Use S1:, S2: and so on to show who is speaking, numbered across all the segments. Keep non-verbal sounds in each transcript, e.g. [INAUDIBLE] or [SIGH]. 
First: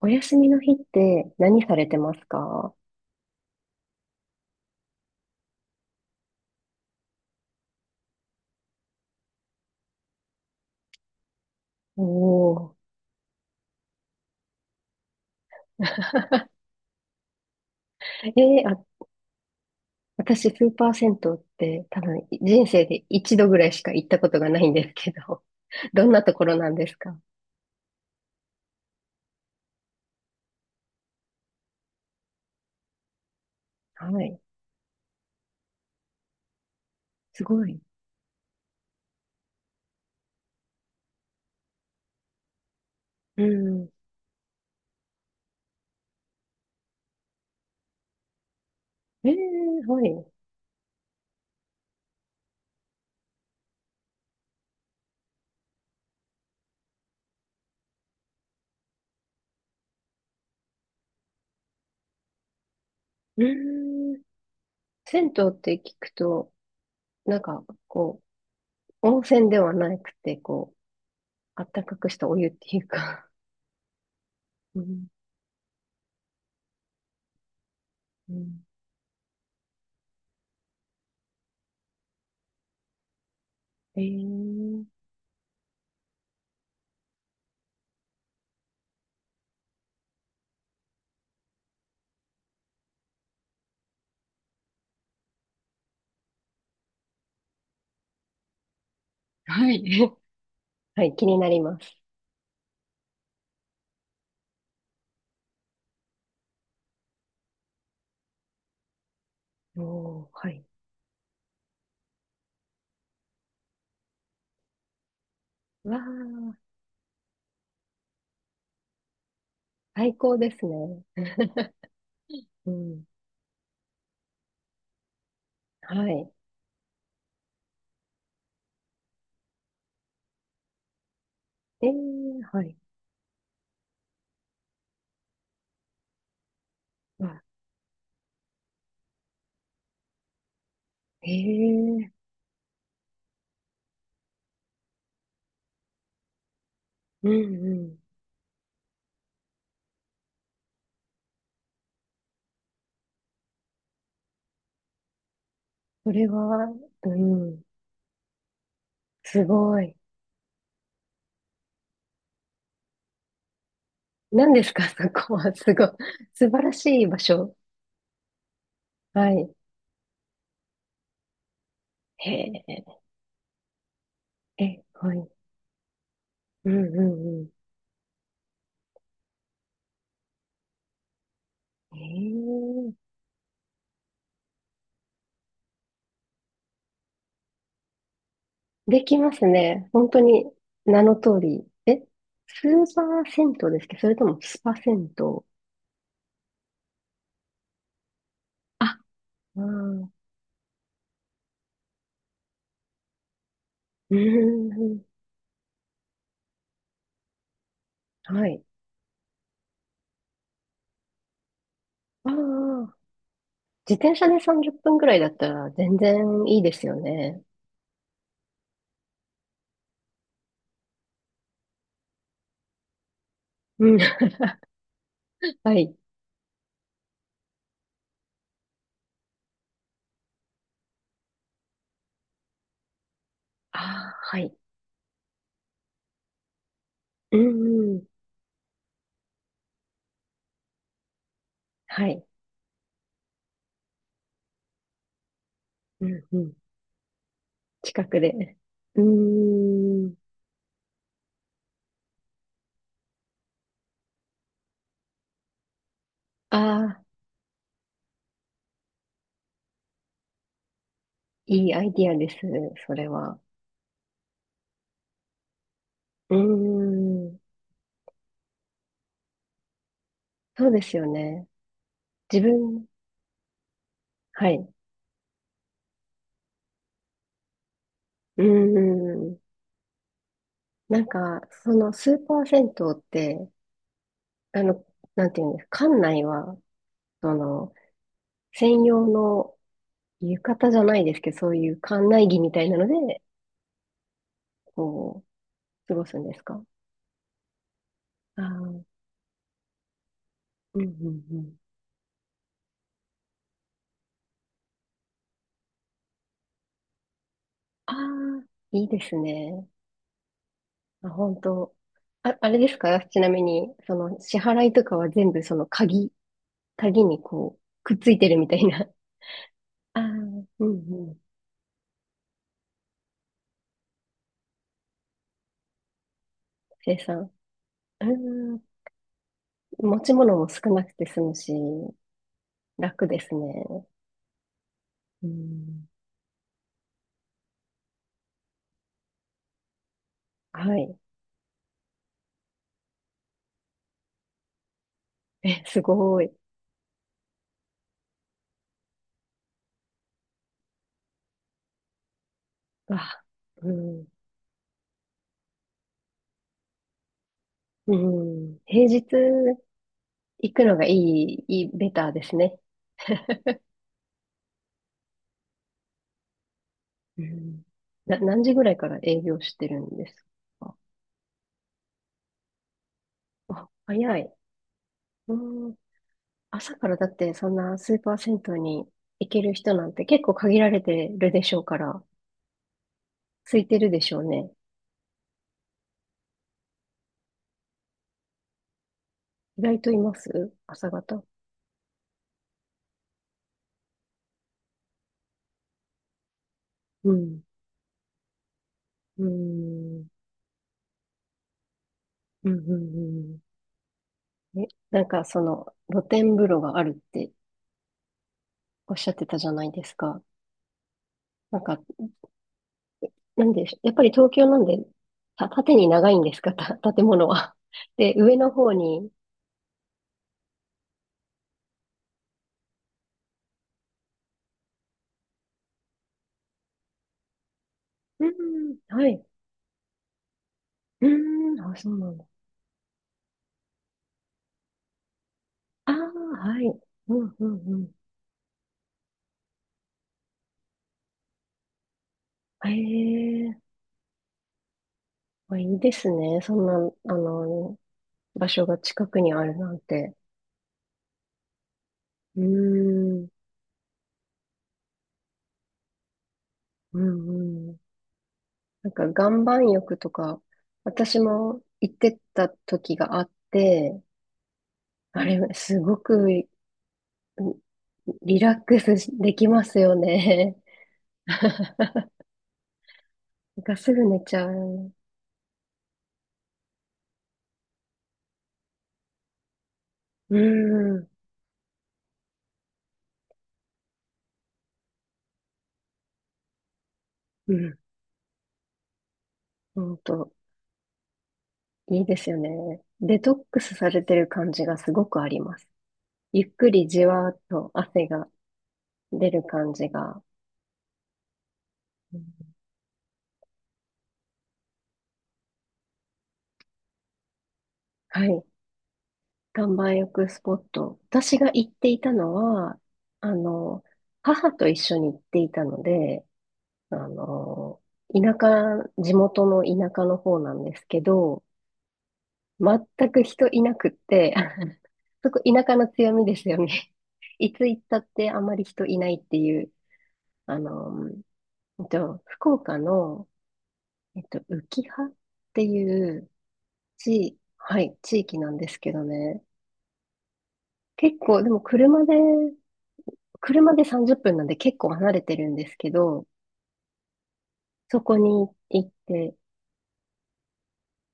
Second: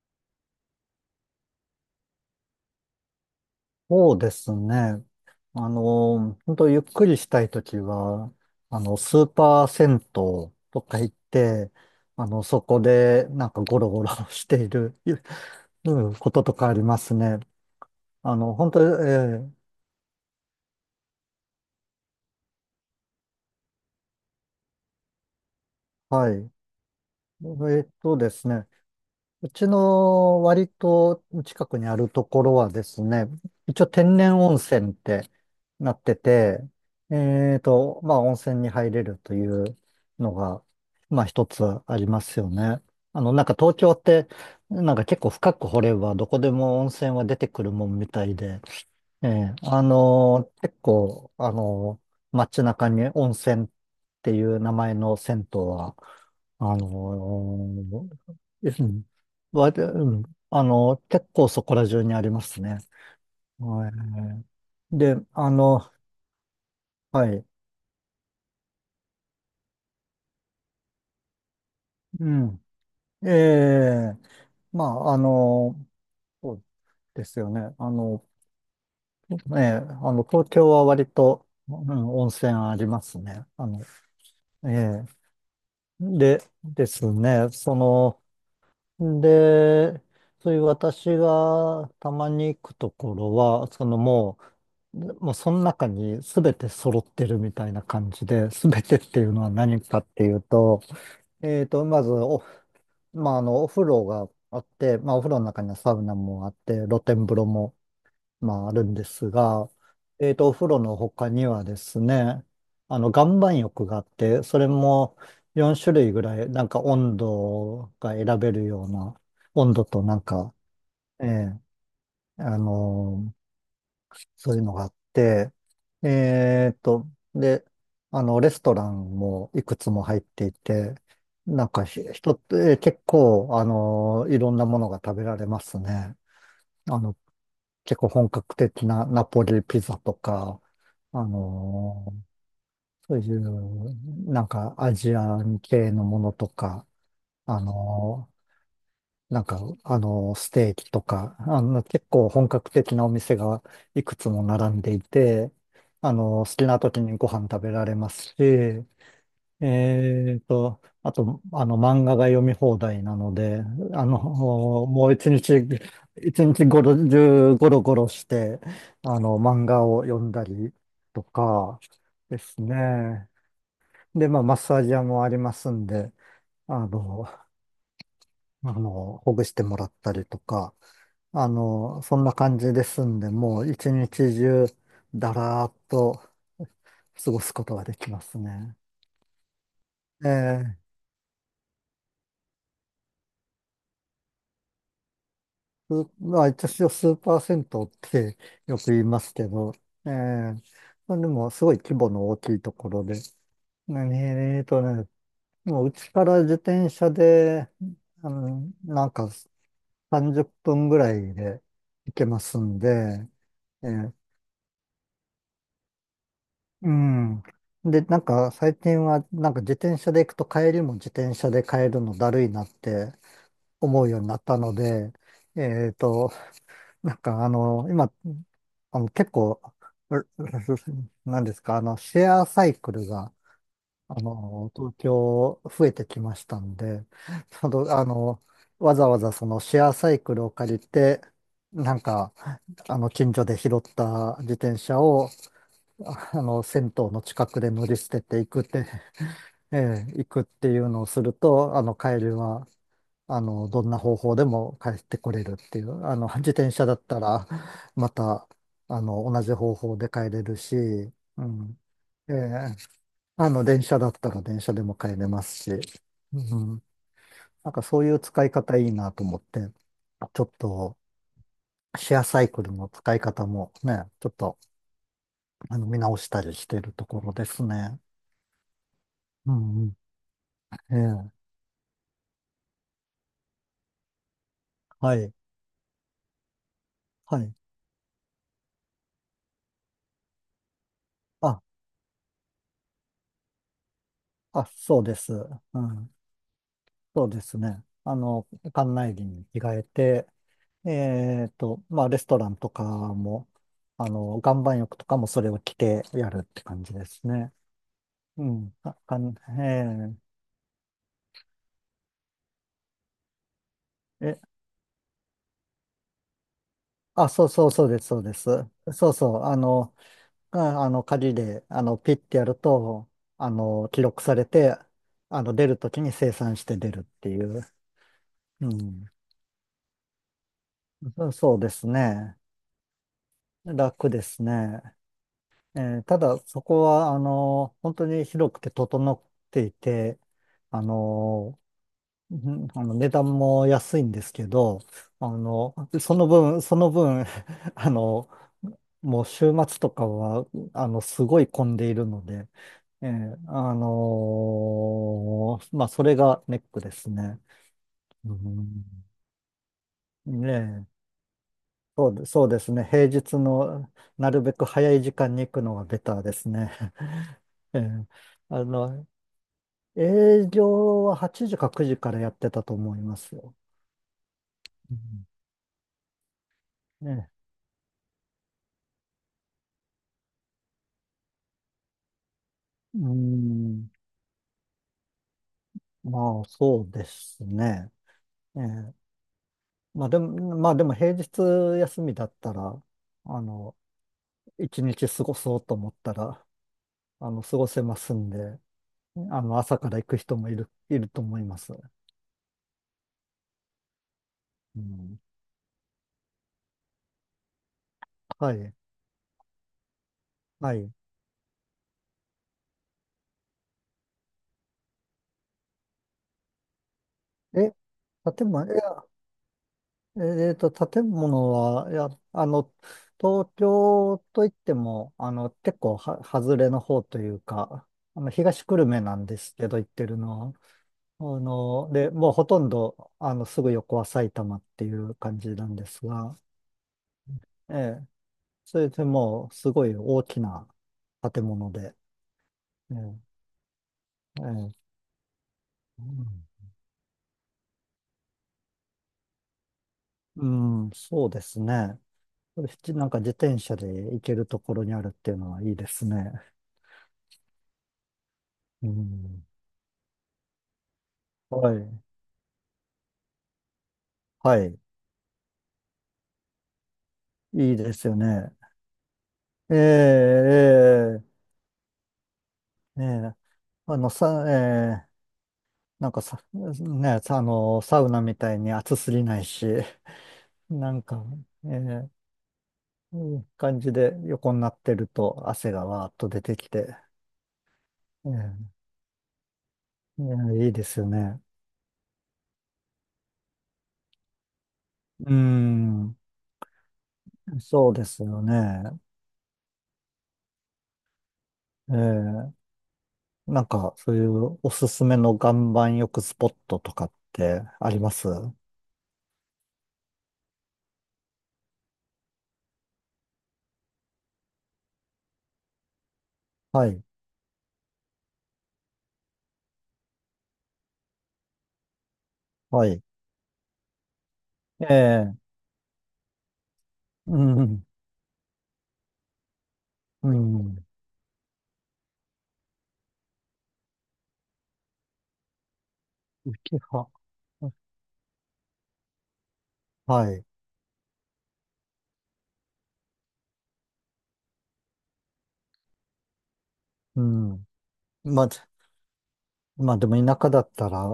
S1: お休みの日って何されてますか？
S2: そうですね。本当ゆっくりしたいときは、スーパー銭湯とか行って、
S1: お
S2: そ
S1: ー。
S2: こでなんかゴロゴロ [LAUGHS] している、うん
S1: [LAUGHS]
S2: こととかありますね。
S1: えー
S2: 本当、
S1: あ、私、スーパー銭湯って多分人生で一度ぐらいしか行ったことがないんですけど、[LAUGHS] どんな
S2: は
S1: とこ
S2: い。
S1: ろなんですか？
S2: えですね。うちの割と近くにあるところはですね、一応天
S1: は
S2: 然
S1: い。
S2: 温泉ってなってて、
S1: すごい。
S2: まあ温泉に入れるというのが、まあ一つありますよね。
S1: う
S2: なんか東
S1: ん。
S2: 京って、なんか結構深く掘ればどこでも温泉は出てくるもんみたいで、
S1: えー、はい。う
S2: 結構、街中に温泉っていう名前の銭湯は、あのーうんわでうんあのー結構そこら中にありますね。は
S1: ん。
S2: い。で、
S1: 銭湯って聞くと、
S2: は
S1: なん
S2: い、
S1: か、こう、温泉ではなくて、こう、あったかくし
S2: う
S1: たお湯っ
S2: ん。
S1: ていうか。
S2: ええ、
S1: う
S2: ま
S1: ん。
S2: あ、そうですよね。
S1: うん。
S2: 東京は割と、温泉ありますね。
S1: え
S2: え
S1: ー、
S2: え、で、ですね、で、そういう私がたまに行くところは、もうその中に全て揃ってるみたいな感じで、全てっていうのは
S1: は
S2: 何
S1: い。
S2: かっ
S1: [LAUGHS]
S2: ていうと、
S1: はい、気になります。
S2: まずまあ、お風呂があって、まあ、お風呂の中にはサウナもあって、露天風呂もまあ、あるんですが、
S1: おー、は
S2: お
S1: い。
S2: 風呂の他にはですね、岩盤浴があって、それも
S1: わ
S2: 4種類ぐらい、
S1: あ、
S2: なんか温度が選べるような、温度と
S1: 最
S2: なん
S1: 高で
S2: か、
S1: すね。
S2: ええあ
S1: うん。
S2: のーそういうのがあって、
S1: はい。
S2: えーと、で、レストランもいくつも入っていて、なんか
S1: え
S2: 人っ
S1: ー、はい。
S2: て結構、いろんなものが食べられますね。あの、
S1: わ、
S2: 結構本格的なナポリピザとか、あ
S1: え
S2: の
S1: え、
S2: ーそういう、なんかアジアン系のものとか、
S1: うん
S2: あ
S1: うん。
S2: のステーキとか、結構本格的なお店がいくつも並んでいて、
S1: それ
S2: 好き
S1: は、
S2: な時
S1: う
S2: にご飯
S1: ん、
S2: 食べられますし、
S1: すごい。
S2: あと、漫画が読み放題なので、あの、
S1: 何ですか、
S2: [LAUGHS]
S1: [LAUGHS] そ
S2: もう
S1: こは。すごい。
S2: 一
S1: 素晴
S2: 日
S1: ら
S2: ごろ
S1: しい場所。
S2: 中ゴロゴロして、
S1: はい。
S2: 漫画を読んだりとか
S1: へ
S2: です
S1: え、
S2: ね。で、まあ、マッサ
S1: え、
S2: ージ屋
S1: は
S2: も
S1: い。
S2: ありますんで、
S1: うん
S2: あ
S1: う
S2: の、
S1: んうん。
S2: [LAUGHS] ほぐしてもらったりとか、
S1: え
S2: そんな感じです
S1: え、
S2: んで、もう一日中、だらーっと過ごすことができますね。
S1: できますね。本当
S2: え
S1: に、
S2: ー
S1: 名の通り。え、スーパー銭湯ですけど、それともスパ銭湯。
S2: すまあ、一応数パーセントってよ
S1: あ、
S2: く言いますけ
S1: ああ、
S2: ど、え
S1: う
S2: えまあ、でもすごい規模の大きいところで、
S1: ー
S2: 何
S1: ん、
S2: えーと
S1: う
S2: ね、
S1: ん。
S2: もううちから自転車で、
S1: はい。
S2: なんか30分ぐらいで行け
S1: あ
S2: ますん
S1: あ、
S2: で、え
S1: 自
S2: え
S1: 転車で30分くらいだったら全然いいです
S2: う
S1: よね。
S2: ん。で、なんか最近はなんか自転車で行くと帰りも自転車で帰るのだるいなって
S1: うん。
S2: 思うようになったので、
S1: [LAUGHS] は
S2: え
S1: い。
S2: っと、なんか今、結構、う [LAUGHS] なんですか、シェアサイクルが、
S1: ああ、はい。
S2: 東京増えてきましたんで、
S1: う
S2: ちょう
S1: んう
S2: ど
S1: ん。
S2: わざわざそのシェアサイクルを借りて、なん
S1: はい。
S2: か、近所で拾った自転車を、
S1: うんうん。
S2: 銭湯の近くで乗り
S1: 近
S2: 捨
S1: く
S2: ててい
S1: で。
S2: くって、
S1: うーん。
S2: 行くっていうのをすると、帰りは、どんな方法でも帰ってこれるっていう、自転車だ
S1: あ
S2: っ
S1: あ、
S2: たら、また、同じ方法で帰れるし、う
S1: いい
S2: ん。
S1: アイディアで
S2: え
S1: す。
S2: え
S1: それは。
S2: 電車だったら電車でも帰れますし、
S1: う
S2: う
S1: ー
S2: ん。
S1: ん。
S2: なんかそういう使い方いいなと思って、ちょっ
S1: そうです
S2: と、
S1: よね。
S2: シェアサ
S1: 自
S2: イクル
S1: 分、
S2: の使い方もね、ちょっ
S1: は
S2: と、
S1: い。
S2: 見直したりしてるところですね。
S1: うーん。
S2: うんうん。え
S1: なん
S2: え
S1: か、そのスーパー銭湯って、あの、
S2: は
S1: なん
S2: い。
S1: ていうんですか、館内は、そ
S2: はい。
S1: の、専用の浴衣じゃないですけど、そう
S2: あ、
S1: いう館内着みたいなので、
S2: そうで
S1: こ
S2: す。
S1: う、
S2: う
S1: 過ご
S2: ん。
S1: すんですか？
S2: そうですね。
S1: あ
S2: 館
S1: あ、
S2: 内着に着替えて、
S1: うんうんうん。
S2: まあ、レストランとかも、岩盤浴とかもそれを着てやるって感じですね。
S1: ああ、
S2: うん。
S1: いい
S2: あ、
S1: です
S2: かん、
S1: ね。
S2: え
S1: あ、本当。あ、あれですかちなみに、その、
S2: ー
S1: 支
S2: え、
S1: 払いとかは全部その鍵、鍵に
S2: あ、そう
S1: こう、
S2: そうそう
S1: くっ
S2: です、
S1: つ
S2: そ
S1: い
S2: う
S1: て
S2: で
S1: る
S2: す。
S1: みたいな。
S2: そうそう、
S1: ああ、うんうん。
S2: 鍵で、ピッてやると、記録されて、出るときに生産して出
S1: 生
S2: るって
S1: 産。
S2: いう。
S1: うーん、
S2: うん。
S1: 持ち物も少なくて済
S2: そう
S1: むし、
S2: そうですね。
S1: 楽ですね。
S2: 楽ですね。
S1: うん、
S2: ただ、そこは、本当に広くて整っていて、
S1: は
S2: あ
S1: い。
S2: の、値段も安いんですけど、あ
S1: え、
S2: の、
S1: す
S2: そ
S1: ご
S2: の
S1: い。
S2: 分、その分、[LAUGHS] あの、もう週末とかは、すごい混んでいるので、
S1: わ、うん、
S2: それがネックですね。
S1: う
S2: う
S1: ん。
S2: ん、
S1: 平日行
S2: ね
S1: くのがい
S2: え。
S1: い、いい、ベターです
S2: そう
S1: ね。
S2: ですね。平日のなるべく早い時間に行くのがベターですね。
S1: う
S2: [LAUGHS]
S1: ん。
S2: ええ
S1: な、何時ぐ
S2: あ
S1: らいから
S2: の、
S1: 営業してるんです
S2: 営
S1: か？
S2: 業は8時か9時からやってたと思いますよ。
S1: あ、早い。
S2: うん
S1: うん。朝からだっ
S2: ね、
S1: てそんなスーパー銭湯に行ける人なんて結構限られてるでしょうから、
S2: うー
S1: 空いてる
S2: ん、
S1: でしょうね。
S2: まあそうですね。ええ
S1: 意外とい
S2: まあ
S1: ま
S2: で
S1: す
S2: も、まあで
S1: 朝
S2: も平
S1: 方。
S2: 日休みだったら、あの、一日過ごそうと思ったら、
S1: うん。
S2: 過ごせますんで、
S1: う
S2: 朝から行
S1: ん。
S2: く人もいると思います。
S1: うん。うん。うん。え、
S2: う
S1: なん
S2: ん、
S1: かその露天風呂があるって
S2: はい、
S1: おっしゃってたじゃないですか。
S2: はい。
S1: なんか、なんで、やっぱり東京なんで、た、縦に長いんですか、た、建物は。
S2: え、
S1: で、上
S2: 建
S1: の方
S2: 物、
S1: に。
S2: 建物は、いや、東京といっても、結構は、外れの方というか、
S1: う
S2: 東
S1: ん、
S2: 久留米
S1: は
S2: な
S1: い。
S2: んですけど、行ってるのは。
S1: うん、あ、そうな
S2: で、
S1: んだ。
S2: もうほとんど、すぐ横は埼玉っていう感じなんで
S1: ああ、
S2: すが、
S1: はい。うん、うん、
S2: え
S1: うん。
S2: え、それでもう、すごい大きな建物で、
S1: へ
S2: ええ、
S1: え、
S2: ええ、
S1: まあ、いいですね。そんな、
S2: う
S1: あの、場所が近くにあるなんて。
S2: ん、うんそうですね。
S1: うー
S2: これなんか
S1: ん、
S2: 自転車で行けるところにあるっていうのはいいですね。
S1: うん、うん。
S2: う
S1: なんか、岩
S2: ん、
S1: 盤浴とか、私も
S2: は
S1: 行っ
S2: い。
S1: てた時があって、
S2: はい。
S1: あれ、すごくリ
S2: いいですよ
S1: リ
S2: ね。
S1: ラックスできま
S2: え
S1: すよね。
S2: え、
S1: [LAUGHS]
S2: ええ、ええ。
S1: なんかす
S2: あ
S1: ぐ
S2: の、
S1: 寝ち
S2: さ、
S1: ゃう。
S2: え
S1: う
S2: え、なんかさ、ね、さサウナみたいに暑すぎないし、
S1: ー
S2: [LAUGHS] なん
S1: ん、
S2: か、ええ、いい感じで横になってると汗がわーっと出てきて、
S1: うん、
S2: ええ、
S1: ほん
S2: い
S1: と。
S2: やいいですよね。
S1: いいですよね。デトックスされてる感じがすごくあ
S2: う
S1: ります。
S2: ん、
S1: ゆっくりじわーっと
S2: そうで
S1: 汗
S2: す
S1: が
S2: よね。
S1: 出る感じが。
S2: え
S1: うん。
S2: え、なんか、そういうおすすめの岩盤浴スポットとかってありま
S1: は
S2: す？
S1: い。岩盤浴スポット。私が行っていたのは、あの、母と一緒に行っていたので、
S2: は
S1: あ
S2: い、
S1: の、田舎、地元の田舎の方なんですけど、
S2: はい。
S1: 全く人いなくって、
S2: え
S1: [LAUGHS] そ
S2: え、
S1: こ田舎の強みですよね。
S2: う
S1: いつ行っ
S2: ん、
S1: たってあまり人いないっていう、
S2: う
S1: あ
S2: ん、
S1: の、福岡の、浮羽っていう
S2: 浮き葉。
S1: 地、はい、地域なんですけどね。
S2: はい、
S1: 結構、でも車で、車で30分なんで結構離れてるんですけど、
S2: うん。
S1: そこ
S2: まあ、
S1: に行って、
S2: まあでも田舎だったら、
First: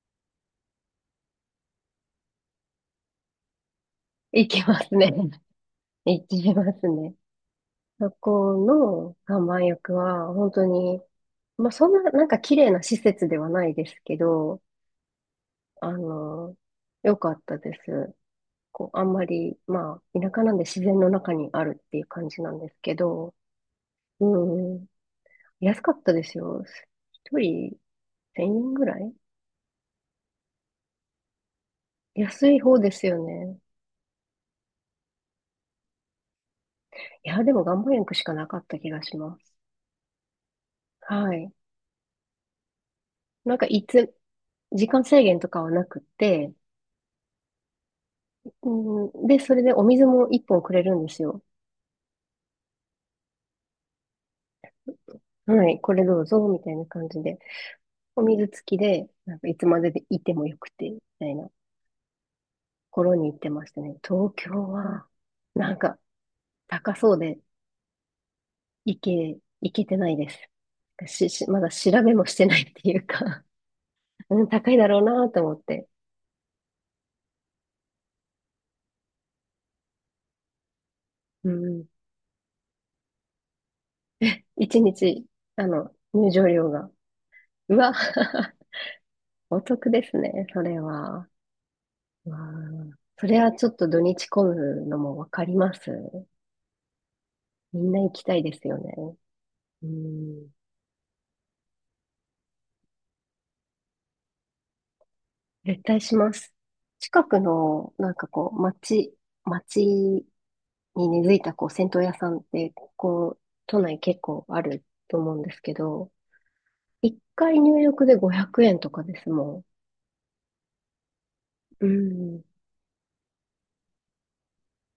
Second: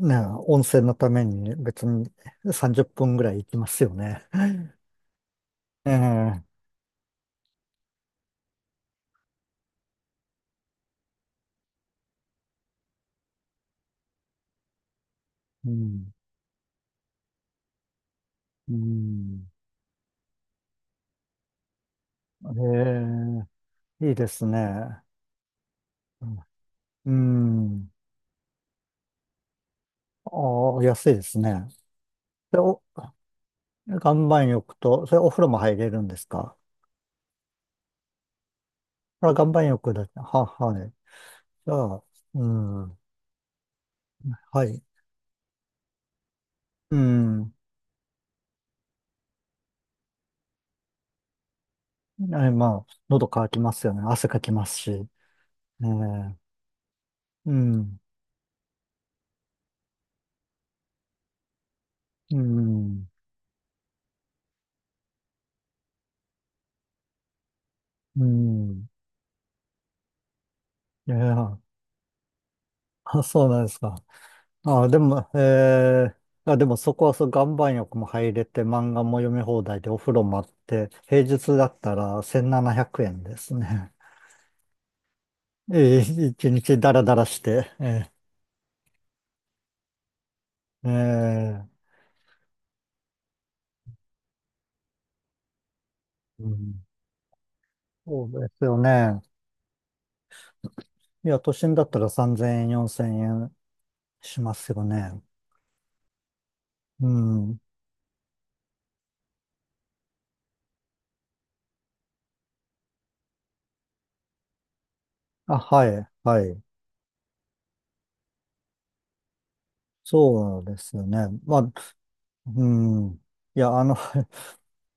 S2: ね、温泉のために別に30分ぐらい行きますよね。
S1: 行き
S2: [LAUGHS]
S1: ますね。[LAUGHS]
S2: え
S1: 行
S2: え、
S1: きますね。そこの岩盤浴は、本当に、まあ、そんな、なんか綺麗な施設ではないですけど、
S2: う
S1: あ
S2: ん、
S1: の、良かったです。
S2: う
S1: こう、あんま
S2: ん。
S1: り、まあ、田舎なんで自然の中にあるっていう感じなんですけ
S2: え
S1: ど、
S2: え、いいです
S1: うん、
S2: ね。
S1: 安かったですよ。
S2: う
S1: 一人
S2: ん。
S1: 1000円ぐらい
S2: ああ、安いですね。
S1: 安
S2: で、
S1: い方ですよね。
S2: 岩盤浴と、それお風呂も入れるんですか？
S1: いや、でも岩盤浴しかなかった気がし
S2: あ、
S1: ま
S2: 岩
S1: す。
S2: 盤浴だけ。はい。
S1: はい。
S2: じゃあ、うん。
S1: なんかいつ、
S2: はい。
S1: 時間制限とかはなくて、
S2: うん。
S1: うん、で、それでお水も一本くれるんですよ。
S2: まあ、喉乾きますよね。汗かきますし。
S1: はい、これどうぞ、
S2: え
S1: みたいな感じで。
S2: うん、
S1: お水付きで、なんかいつまででいてもよくて、みたいなと
S2: う
S1: こ
S2: ん、
S1: ろに行ってましたね。東京は、なんか、高そうで、
S2: うん。
S1: いけ、いけてないです。
S2: い
S1: し、し、
S2: や、
S1: まだ調べもしてないっていう
S2: あ、
S1: か、
S2: そうなんですか。
S1: [LAUGHS] うん、高いだ
S2: あ、で
S1: ろう
S2: も、
S1: なと思って。
S2: そこはそう、岩盤浴も入れて、漫画も読み放題で、お風呂もあって、平
S1: う
S2: 日だっ
S1: ん。
S2: たら1700円ですね。
S1: 一日、
S2: [LAUGHS]
S1: 入場
S2: 一
S1: 料
S2: 日
S1: が。
S2: ダラダラして。
S1: うわ。 [LAUGHS] お得ですね、それ
S2: え
S1: は。
S2: ええ
S1: うん。それはちょっと土日混むのもわかります。
S2: うん、
S1: みんな行き
S2: そ
S1: た
S2: う
S1: い
S2: で
S1: で
S2: す
S1: すよ
S2: よ
S1: ね。
S2: ね。
S1: うん。
S2: いや、都心だったら3000円、4000円しますよね。
S1: 絶対します。
S2: う
S1: 近く
S2: ん。
S1: の、なんかこう、町、町に根付いたこう銭湯屋さんってこう都内結構あると思うんで
S2: あ、
S1: すけ
S2: はい、
S1: ど、
S2: はい。
S1: 一回入浴で500円とかですも
S2: そうですよね。まあ、
S1: ん。うん。
S2: うん。いや、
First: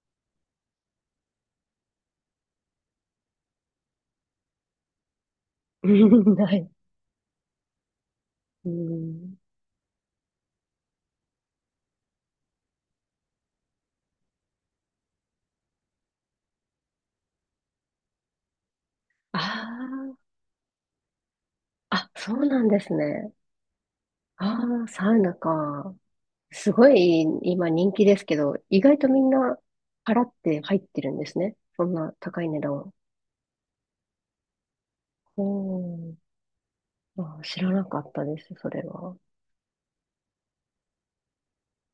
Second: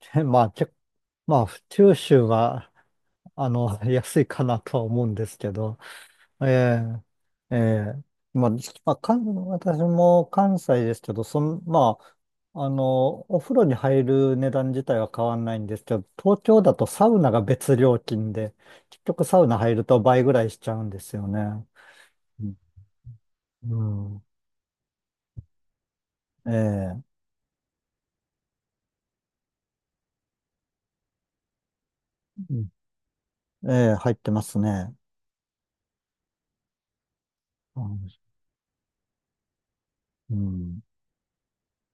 S2: [LAUGHS] まあ、まあ、九州は、安いかなとは思うんですけど、
S1: [LAUGHS] うんない。
S2: ええええまあ、ま
S1: う
S2: あ、
S1: ん。
S2: 私も関西ですけど、まあ、お風呂に入る値段自体は変わんないんですけど、東京だとサウナが別料金で、結局サウナ
S1: あ
S2: 入ると倍ぐらいしちゃうんですよね。
S1: あ、あ、そ
S2: う
S1: う
S2: ん。
S1: なんですね。
S2: うん、
S1: ああ、サウナか。すご
S2: ええ、
S1: い今人気ですけど、意外とみんな払って入ってるんですね。そんな高い
S2: う
S1: 値
S2: ん、
S1: 段を。
S2: ええ、入ってますね。
S1: おー、あー、知ら
S2: う
S1: なかっ
S2: ん
S1: たです、それは。
S2: うん。